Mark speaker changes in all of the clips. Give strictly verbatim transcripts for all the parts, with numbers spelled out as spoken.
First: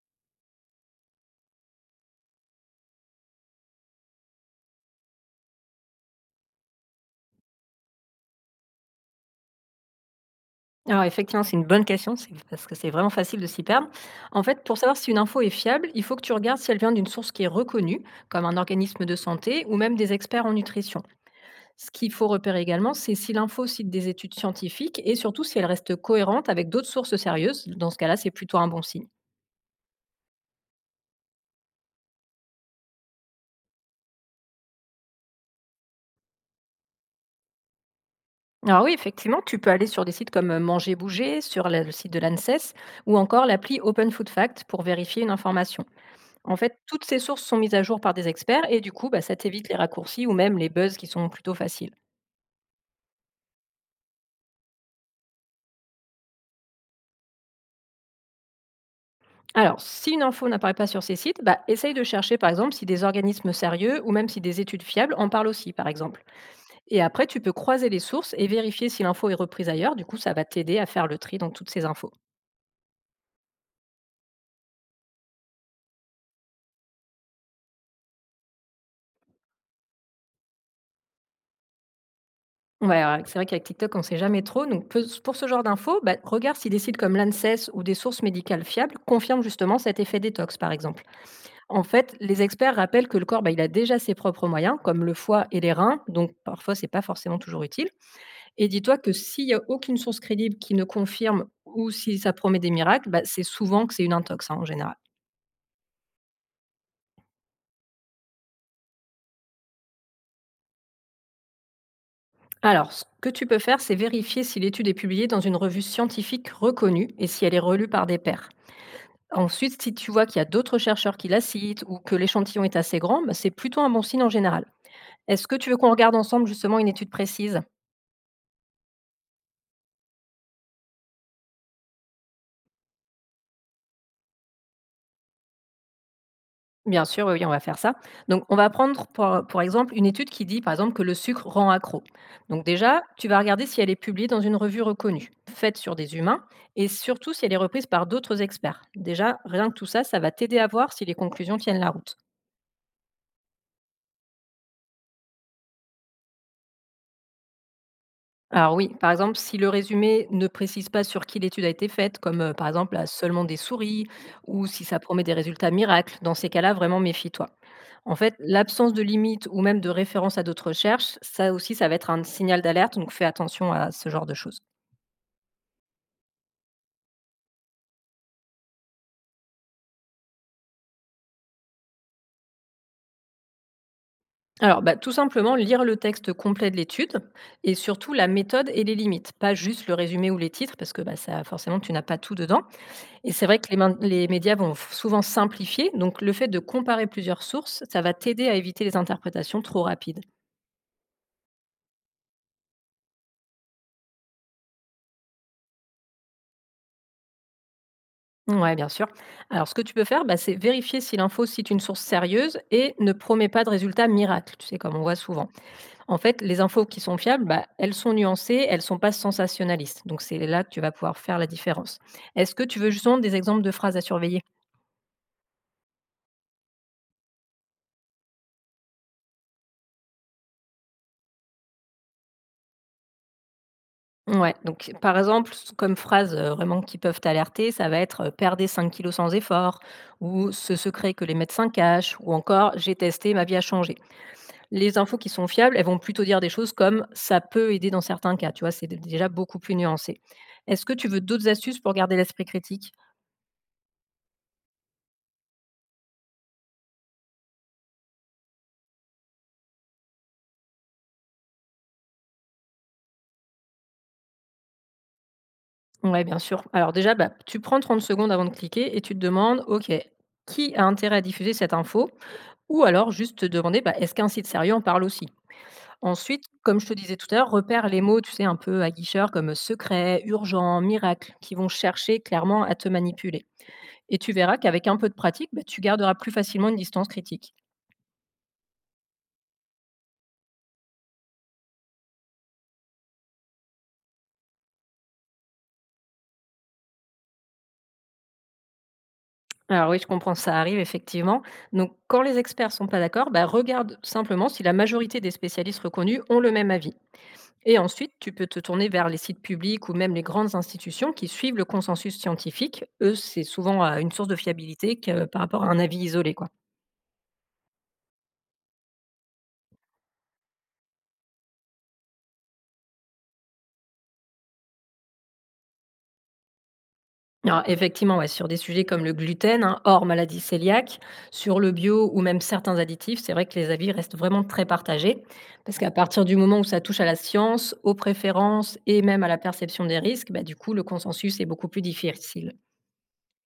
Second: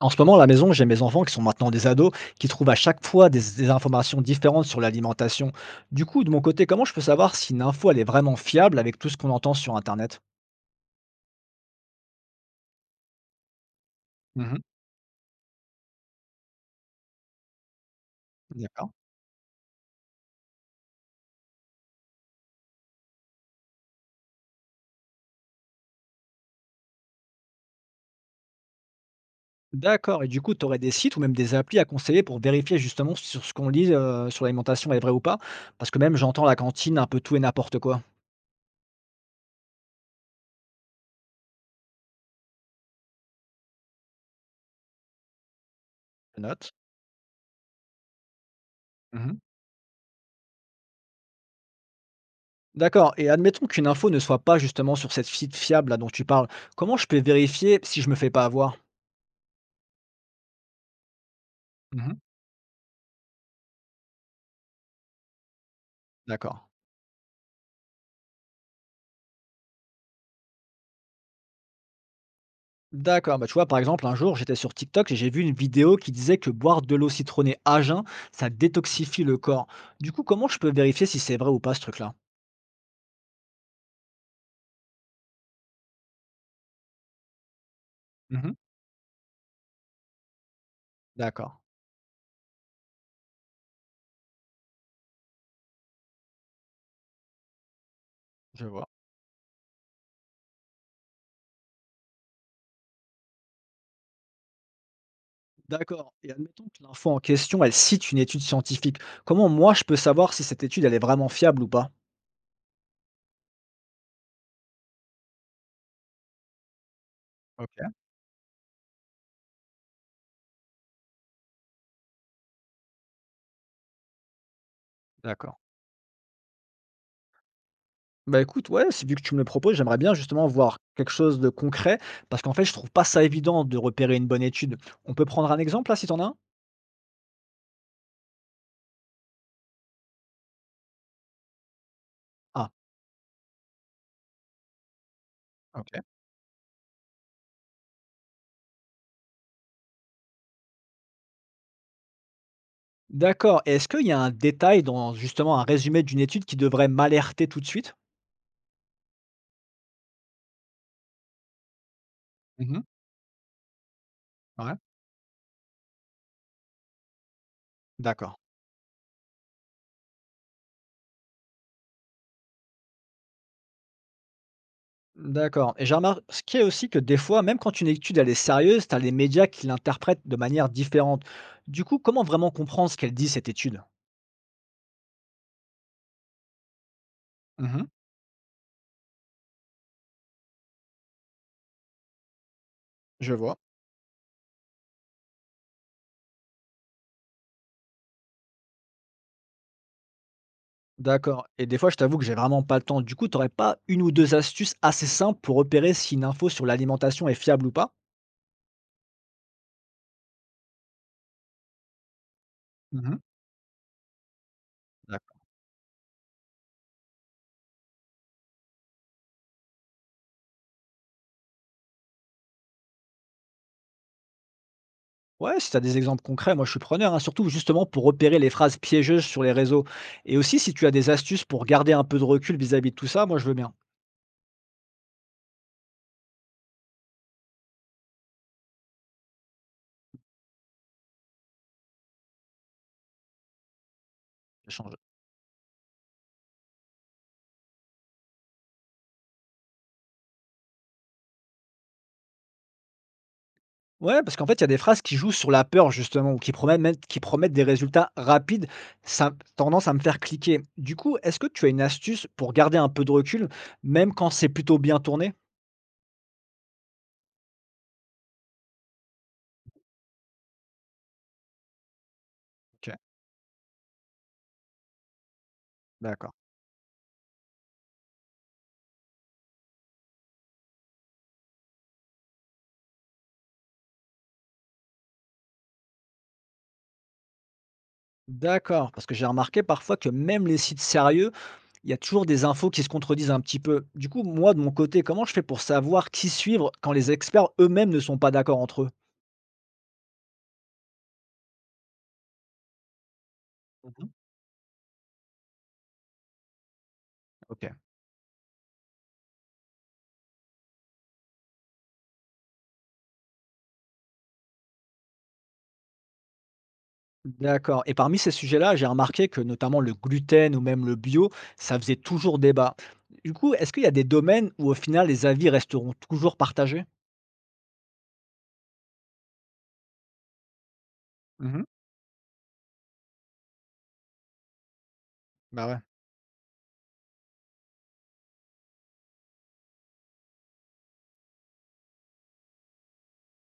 Speaker 1: En ce moment, à la maison, j'ai mes enfants qui sont maintenant des ados, qui trouvent à chaque fois des, des informations différentes sur l'alimentation. Du coup, de mon côté, comment je peux savoir si une info elle est vraiment fiable avec tout ce qu'on entend sur Internet?
Speaker 2: Alors effectivement, c'est une bonne question, c'est parce que c'est vraiment facile de s'y perdre. En
Speaker 1: Mhm.
Speaker 2: fait, pour savoir si une info est fiable, il faut que tu regardes si elle vient d'une source qui est reconnue, comme un
Speaker 1: D'accord.
Speaker 2: organisme de santé ou même des experts en nutrition. Ce qu'il faut repérer également, c'est si l'info cite des études scientifiques et surtout si elle reste cohérente avec d'autres sources sérieuses. Dans ce cas-là, c'est plutôt un bon signe.
Speaker 1: D'accord. Et du coup, tu aurais des sites ou même des applis à conseiller pour vérifier justement sur ce qu'on lit euh, sur l'alimentation est vrai ou pas? Parce que même j'entends à la cantine un peu tout et n'importe quoi.
Speaker 2: Alors oui, effectivement, tu peux aller sur des sites comme euh, Manger Bouger, sur la- le site de l'A N S E S ou encore l'appli Open Food Fact pour vérifier une information.
Speaker 1: Je
Speaker 2: En
Speaker 1: note.
Speaker 2: fait, toutes ces sources sont mises à jour par des experts et du coup, bah, ça
Speaker 1: Mhm.
Speaker 2: t'évite les raccourcis ou même les buzz qui sont plutôt faciles.
Speaker 1: D'accord. Et admettons qu'une info ne soit pas justement sur cette site fiable là dont tu parles. Comment je peux vérifier si je me fais pas avoir?
Speaker 2: Alors, si une info n'apparaît pas sur ces sites, bah, essaye de
Speaker 1: Mhm.
Speaker 2: chercher par exemple si des organismes sérieux ou même si des études fiables en parlent aussi, par exemple.
Speaker 1: D'accord.
Speaker 2: Et après, tu peux croiser les sources et vérifier si l'info est reprise ailleurs. Du coup, ça va t'aider à faire le tri dans toutes ces infos.
Speaker 1: D'accord, bah, tu vois, par exemple, un jour, j'étais sur TikTok et j'ai vu une vidéo qui disait que boire de l'eau citronnée à jeun, ça détoxifie le corps. Du coup, comment je peux vérifier si c'est vrai ou pas ce truc-là?
Speaker 2: Ouais, ouais, c'est vrai qu'avec TikTok, on ne sait jamais trop. Donc, peu- pour ce genre d'infos, bah, regarde si des sites comme l'A N S E S ou des sources
Speaker 1: Mhm.
Speaker 2: médicales fiables confirment justement cet effet détox, par exemple.
Speaker 1: D'accord,
Speaker 2: En fait, les experts rappellent que le corps, bah, il a déjà ses propres moyens, comme le foie et les reins, donc parfois c'est pas forcément toujours utile.
Speaker 1: je
Speaker 2: Et
Speaker 1: vois.
Speaker 2: dis-toi que s'il n'y a aucune source crédible qui ne confirme ou si ça promet des miracles, bah, c'est souvent que c'est une intox hein, en général.
Speaker 1: D'accord. Et admettons que l'info en question, elle cite une étude scientifique. Comment moi je peux savoir si cette étude, elle est vraiment fiable ou pas?
Speaker 2: Alors, ce que tu peux faire, c'est vérifier si l'étude est publiée dans une revue scientifique reconnue et si elle est relue
Speaker 1: Ok.
Speaker 2: par des pairs. Ensuite, si tu vois qu'il y a d'autres chercheurs qui la citent ou que l'échantillon est assez grand, bah, c'est plutôt un bon signe en général. Est-ce que
Speaker 1: D'accord.
Speaker 2: tu veux qu'on regarde ensemble justement une étude précise?
Speaker 1: Bah écoute, ouais, c'est vu que tu me le proposes, j'aimerais bien justement voir quelque chose de concret, parce qu'en fait, je trouve pas ça évident de repérer une bonne étude. On peut prendre un exemple là, si t'en as un?
Speaker 2: Bien sûr, oui, oui, on va faire ça. Donc, on va prendre pour pour exemple une étude qui dit, par exemple, que le sucre rend accro. Donc
Speaker 1: Ah.
Speaker 2: déjà, tu vas regarder si elle est publiée dans une revue reconnue, faite
Speaker 1: Ok.
Speaker 2: sur des humains, et surtout si elle est reprise par d'autres experts. Déjà, rien que tout ça, ça va t'aider à voir si les conclusions tiennent la route.
Speaker 1: D'accord et est-ce qu'il y a un détail dans justement un résumé d'une étude qui devrait m'alerter tout de suite?
Speaker 2: Alors oui, par exemple, si le résumé ne précise pas sur qui l'étude a été faite, comme euh, par
Speaker 1: Mmh.
Speaker 2: exemple à seulement des souris, ou
Speaker 1: Ouais,
Speaker 2: si ça promet des résultats miracles, dans ces cas-là, vraiment méfie-toi. En fait,
Speaker 1: d'accord.
Speaker 2: l'absence de limite ou même de référence à d'autres recherches, ça aussi, ça va être un signal d'alerte, donc fais attention à ce genre de choses.
Speaker 1: D'accord et j'ai remarqué aussi que des fois, même quand une étude elle est sérieuse, tu as les médias qui l'interprètent de manière différente. Du coup, comment vraiment comprendre ce qu'elle dit cette étude?
Speaker 2: Alors, bah, tout simplement, lire le texte complet de l'étude et
Speaker 1: Mmh.
Speaker 2: surtout la méthode et les limites, pas juste le résumé ou les titres, parce que bah, ça, forcément, tu n'as pas tout dedans.
Speaker 1: Je
Speaker 2: Et c'est
Speaker 1: vois.
Speaker 2: vrai que les, main- les médias vont f- souvent simplifier, donc le fait de comparer plusieurs sources, ça va t'aider à éviter les interprétations trop rapides.
Speaker 1: D'accord et des fois, je t'avoue que j'ai vraiment pas le temps. Du coup, tu aurais pas une ou deux astuces assez simples pour repérer si une info sur l'alimentation est fiable ou pas?
Speaker 2: Ouais, bien sûr. Alors, ce que tu peux faire, bah, c'est vérifier si l'info cite une source sérieuse et ne
Speaker 1: Mmh.
Speaker 2: promet pas de résultats miracles, tu sais, comme on voit
Speaker 1: D'accord.
Speaker 2: souvent. En fait, les infos qui sont fiables, bah, elles sont nuancées, elles sont pas sensationnalistes. Donc c'est là que tu vas pouvoir faire la différence. Est-ce que tu veux justement des exemples de phrases à surveiller?
Speaker 1: Ouais, si tu as des exemples concrets, moi je suis preneur, hein, surtout justement pour repérer les phrases piégeuses sur les réseaux. Et aussi, si tu as des astuces pour garder un peu de recul vis-à-vis de tout ça, moi je veux bien
Speaker 2: Ouais, donc par exemple, s- comme phrases euh, vraiment qui peuvent t'alerter, ça va être euh, «Perdez cinq kilos sans effort» ou «Ce secret que les médecins cachent» ou encore «J'ai testé, ma vie a changé». Les
Speaker 1: échanger.
Speaker 2: infos qui sont fiables, elles vont plutôt dire des choses comme «Ça peut aider dans certains cas», tu vois, c'est d- déjà beaucoup plus nuancé. Est-ce que tu veux d'autres astuces pour garder l'esprit critique?
Speaker 1: Ouais, parce qu'en fait, il y a des phrases qui jouent sur la peur, justement, ou qui promettent, même- qui promettent des résultats rapides, ça a tendance à me faire cliquer. Du coup, est-ce que tu as une astuce pour garder un peu de recul, même quand c'est plutôt bien tourné?
Speaker 2: Ouais, bien sûr. Alors déjà, bah, tu prends trente secondes avant de cliquer et tu te demandes, OK, qui a intérêt à diffuser cette info? Ou
Speaker 1: Ok,
Speaker 2: alors juste te demander, bah, est-ce qu'un site sérieux en parle aussi?
Speaker 1: d'accord.
Speaker 2: Ensuite, comme je te disais tout à l'heure, repère les mots, tu sais, un peu aguicheurs comme secret, urgent, miracle, qui vont chercher clairement à te manipuler. Et tu verras qu'avec un peu de pratique, bah, tu garderas plus facilement une distance critique.
Speaker 1: D'accord, parce que j'ai remarqué parfois que même les sites sérieux, il y a toujours des infos qui se contredisent un petit peu. Du coup, moi, de mon côté, comment je fais pour savoir qui suivre quand les experts eux-mêmes ne sont pas d'accord entre eux?
Speaker 2: Alors oui, je comprends, ça arrive effectivement. Donc quand les experts sont pas d'accord, bah, regarde
Speaker 1: Mmh.
Speaker 2: simplement si la majorité des spécialistes reconnus ont le même avis.
Speaker 1: OK.
Speaker 2: Et ensuite, tu peux te tourner vers les sites publics ou même les grandes institutions qui suivent le consensus scientifique. Eux, c'est souvent euh, une source de fiabilité que, par rapport à un avis isolé. Quoi.
Speaker 1: D'accord et parmi ces sujets-là, j'ai remarqué que notamment le gluten ou même le bio, ça faisait toujours débat. Du coup, est-ce qu'il y a des domaines où au final les avis resteront toujours partagés?
Speaker 2: Alors, effectivement, ouais, sur des sujets comme le gluten, hein, hors maladie cœliaque, sur
Speaker 1: Mmh.
Speaker 2: le bio ou même certains additifs, c'est vrai que les avis restent vraiment très partagés.
Speaker 1: Bah,
Speaker 2: Parce
Speaker 1: ouais.
Speaker 2: qu'à partir du moment où ça touche à la science, aux préférences et même à la perception des risques, bah, du coup, le consensus est beaucoup plus difficile.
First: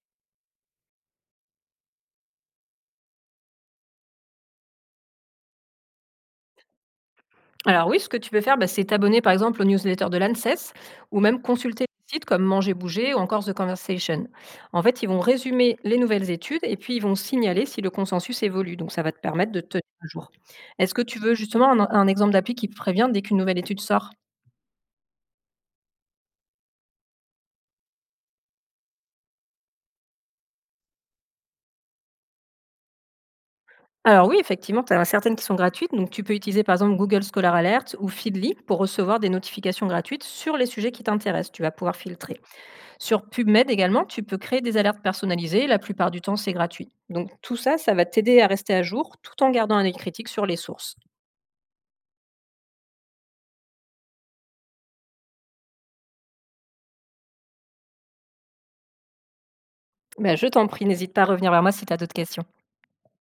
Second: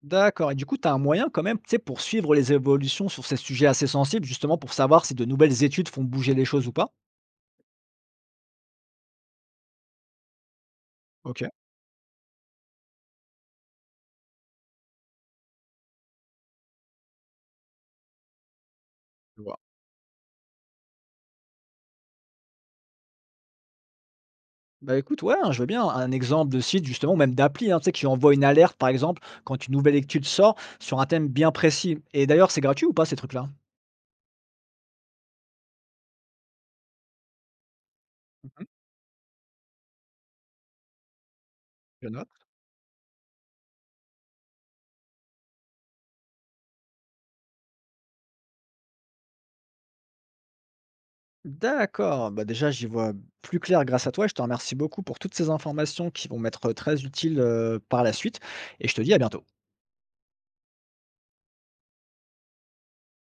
Speaker 1: D'accord et du coup, tu as un moyen quand même, tu sais, pour suivre les évolutions sur ces sujets assez sensibles, justement pour savoir si de nouvelles études font bouger les choses ou pas?
Speaker 2: Alors oui, ce que tu peux faire, bah, c'est t'abonner par exemple aux newsletters de l'A N S E S ou même
Speaker 1: OK.
Speaker 2: consulter des sites comme Manger Bouger ou encore The Conversation. En fait, ils vont résumer les nouvelles études et puis ils vont signaler si le consensus évolue. Donc ça va te permettre
Speaker 1: Ouais.
Speaker 2: de te tenir à jour. Est-ce que tu veux justement un, un exemple d'appli qui te prévient dès qu'une nouvelle étude sort?
Speaker 1: Bah, écoute, ouais, hein, je veux bien un exemple de site justement ou même d'appli, hein, tu sais, qui envoie une alerte par exemple quand une nouvelle étude sort sur un thème bien précis. Et d'ailleurs, c'est gratuit ou pas ces trucs-là?
Speaker 2: Alors oui, effectivement, tu as certaines qui sont gratuites. Donc tu peux utiliser par exemple Google Scholar Alert ou Feedly
Speaker 1: Mmh.
Speaker 2: pour recevoir des notifications gratuites sur les sujets qui t'intéressent. Tu vas pouvoir
Speaker 1: Je note.
Speaker 2: filtrer. Sur PubMed également, tu peux créer des alertes personnalisées, la plupart du temps c'est gratuit. Donc tout ça, ça va t'aider à rester à jour tout en gardant un œil critique sur les sources.
Speaker 1: D'accord, bah, déjà j'y vois plus clair grâce à toi, et je te remercie beaucoup pour toutes ces informations qui vont m'être très utiles, heu, par la suite, et je te dis à bientôt.
Speaker 2: Ben, je t'en prie, n'hésite pas à revenir vers moi si tu as d'autres questions.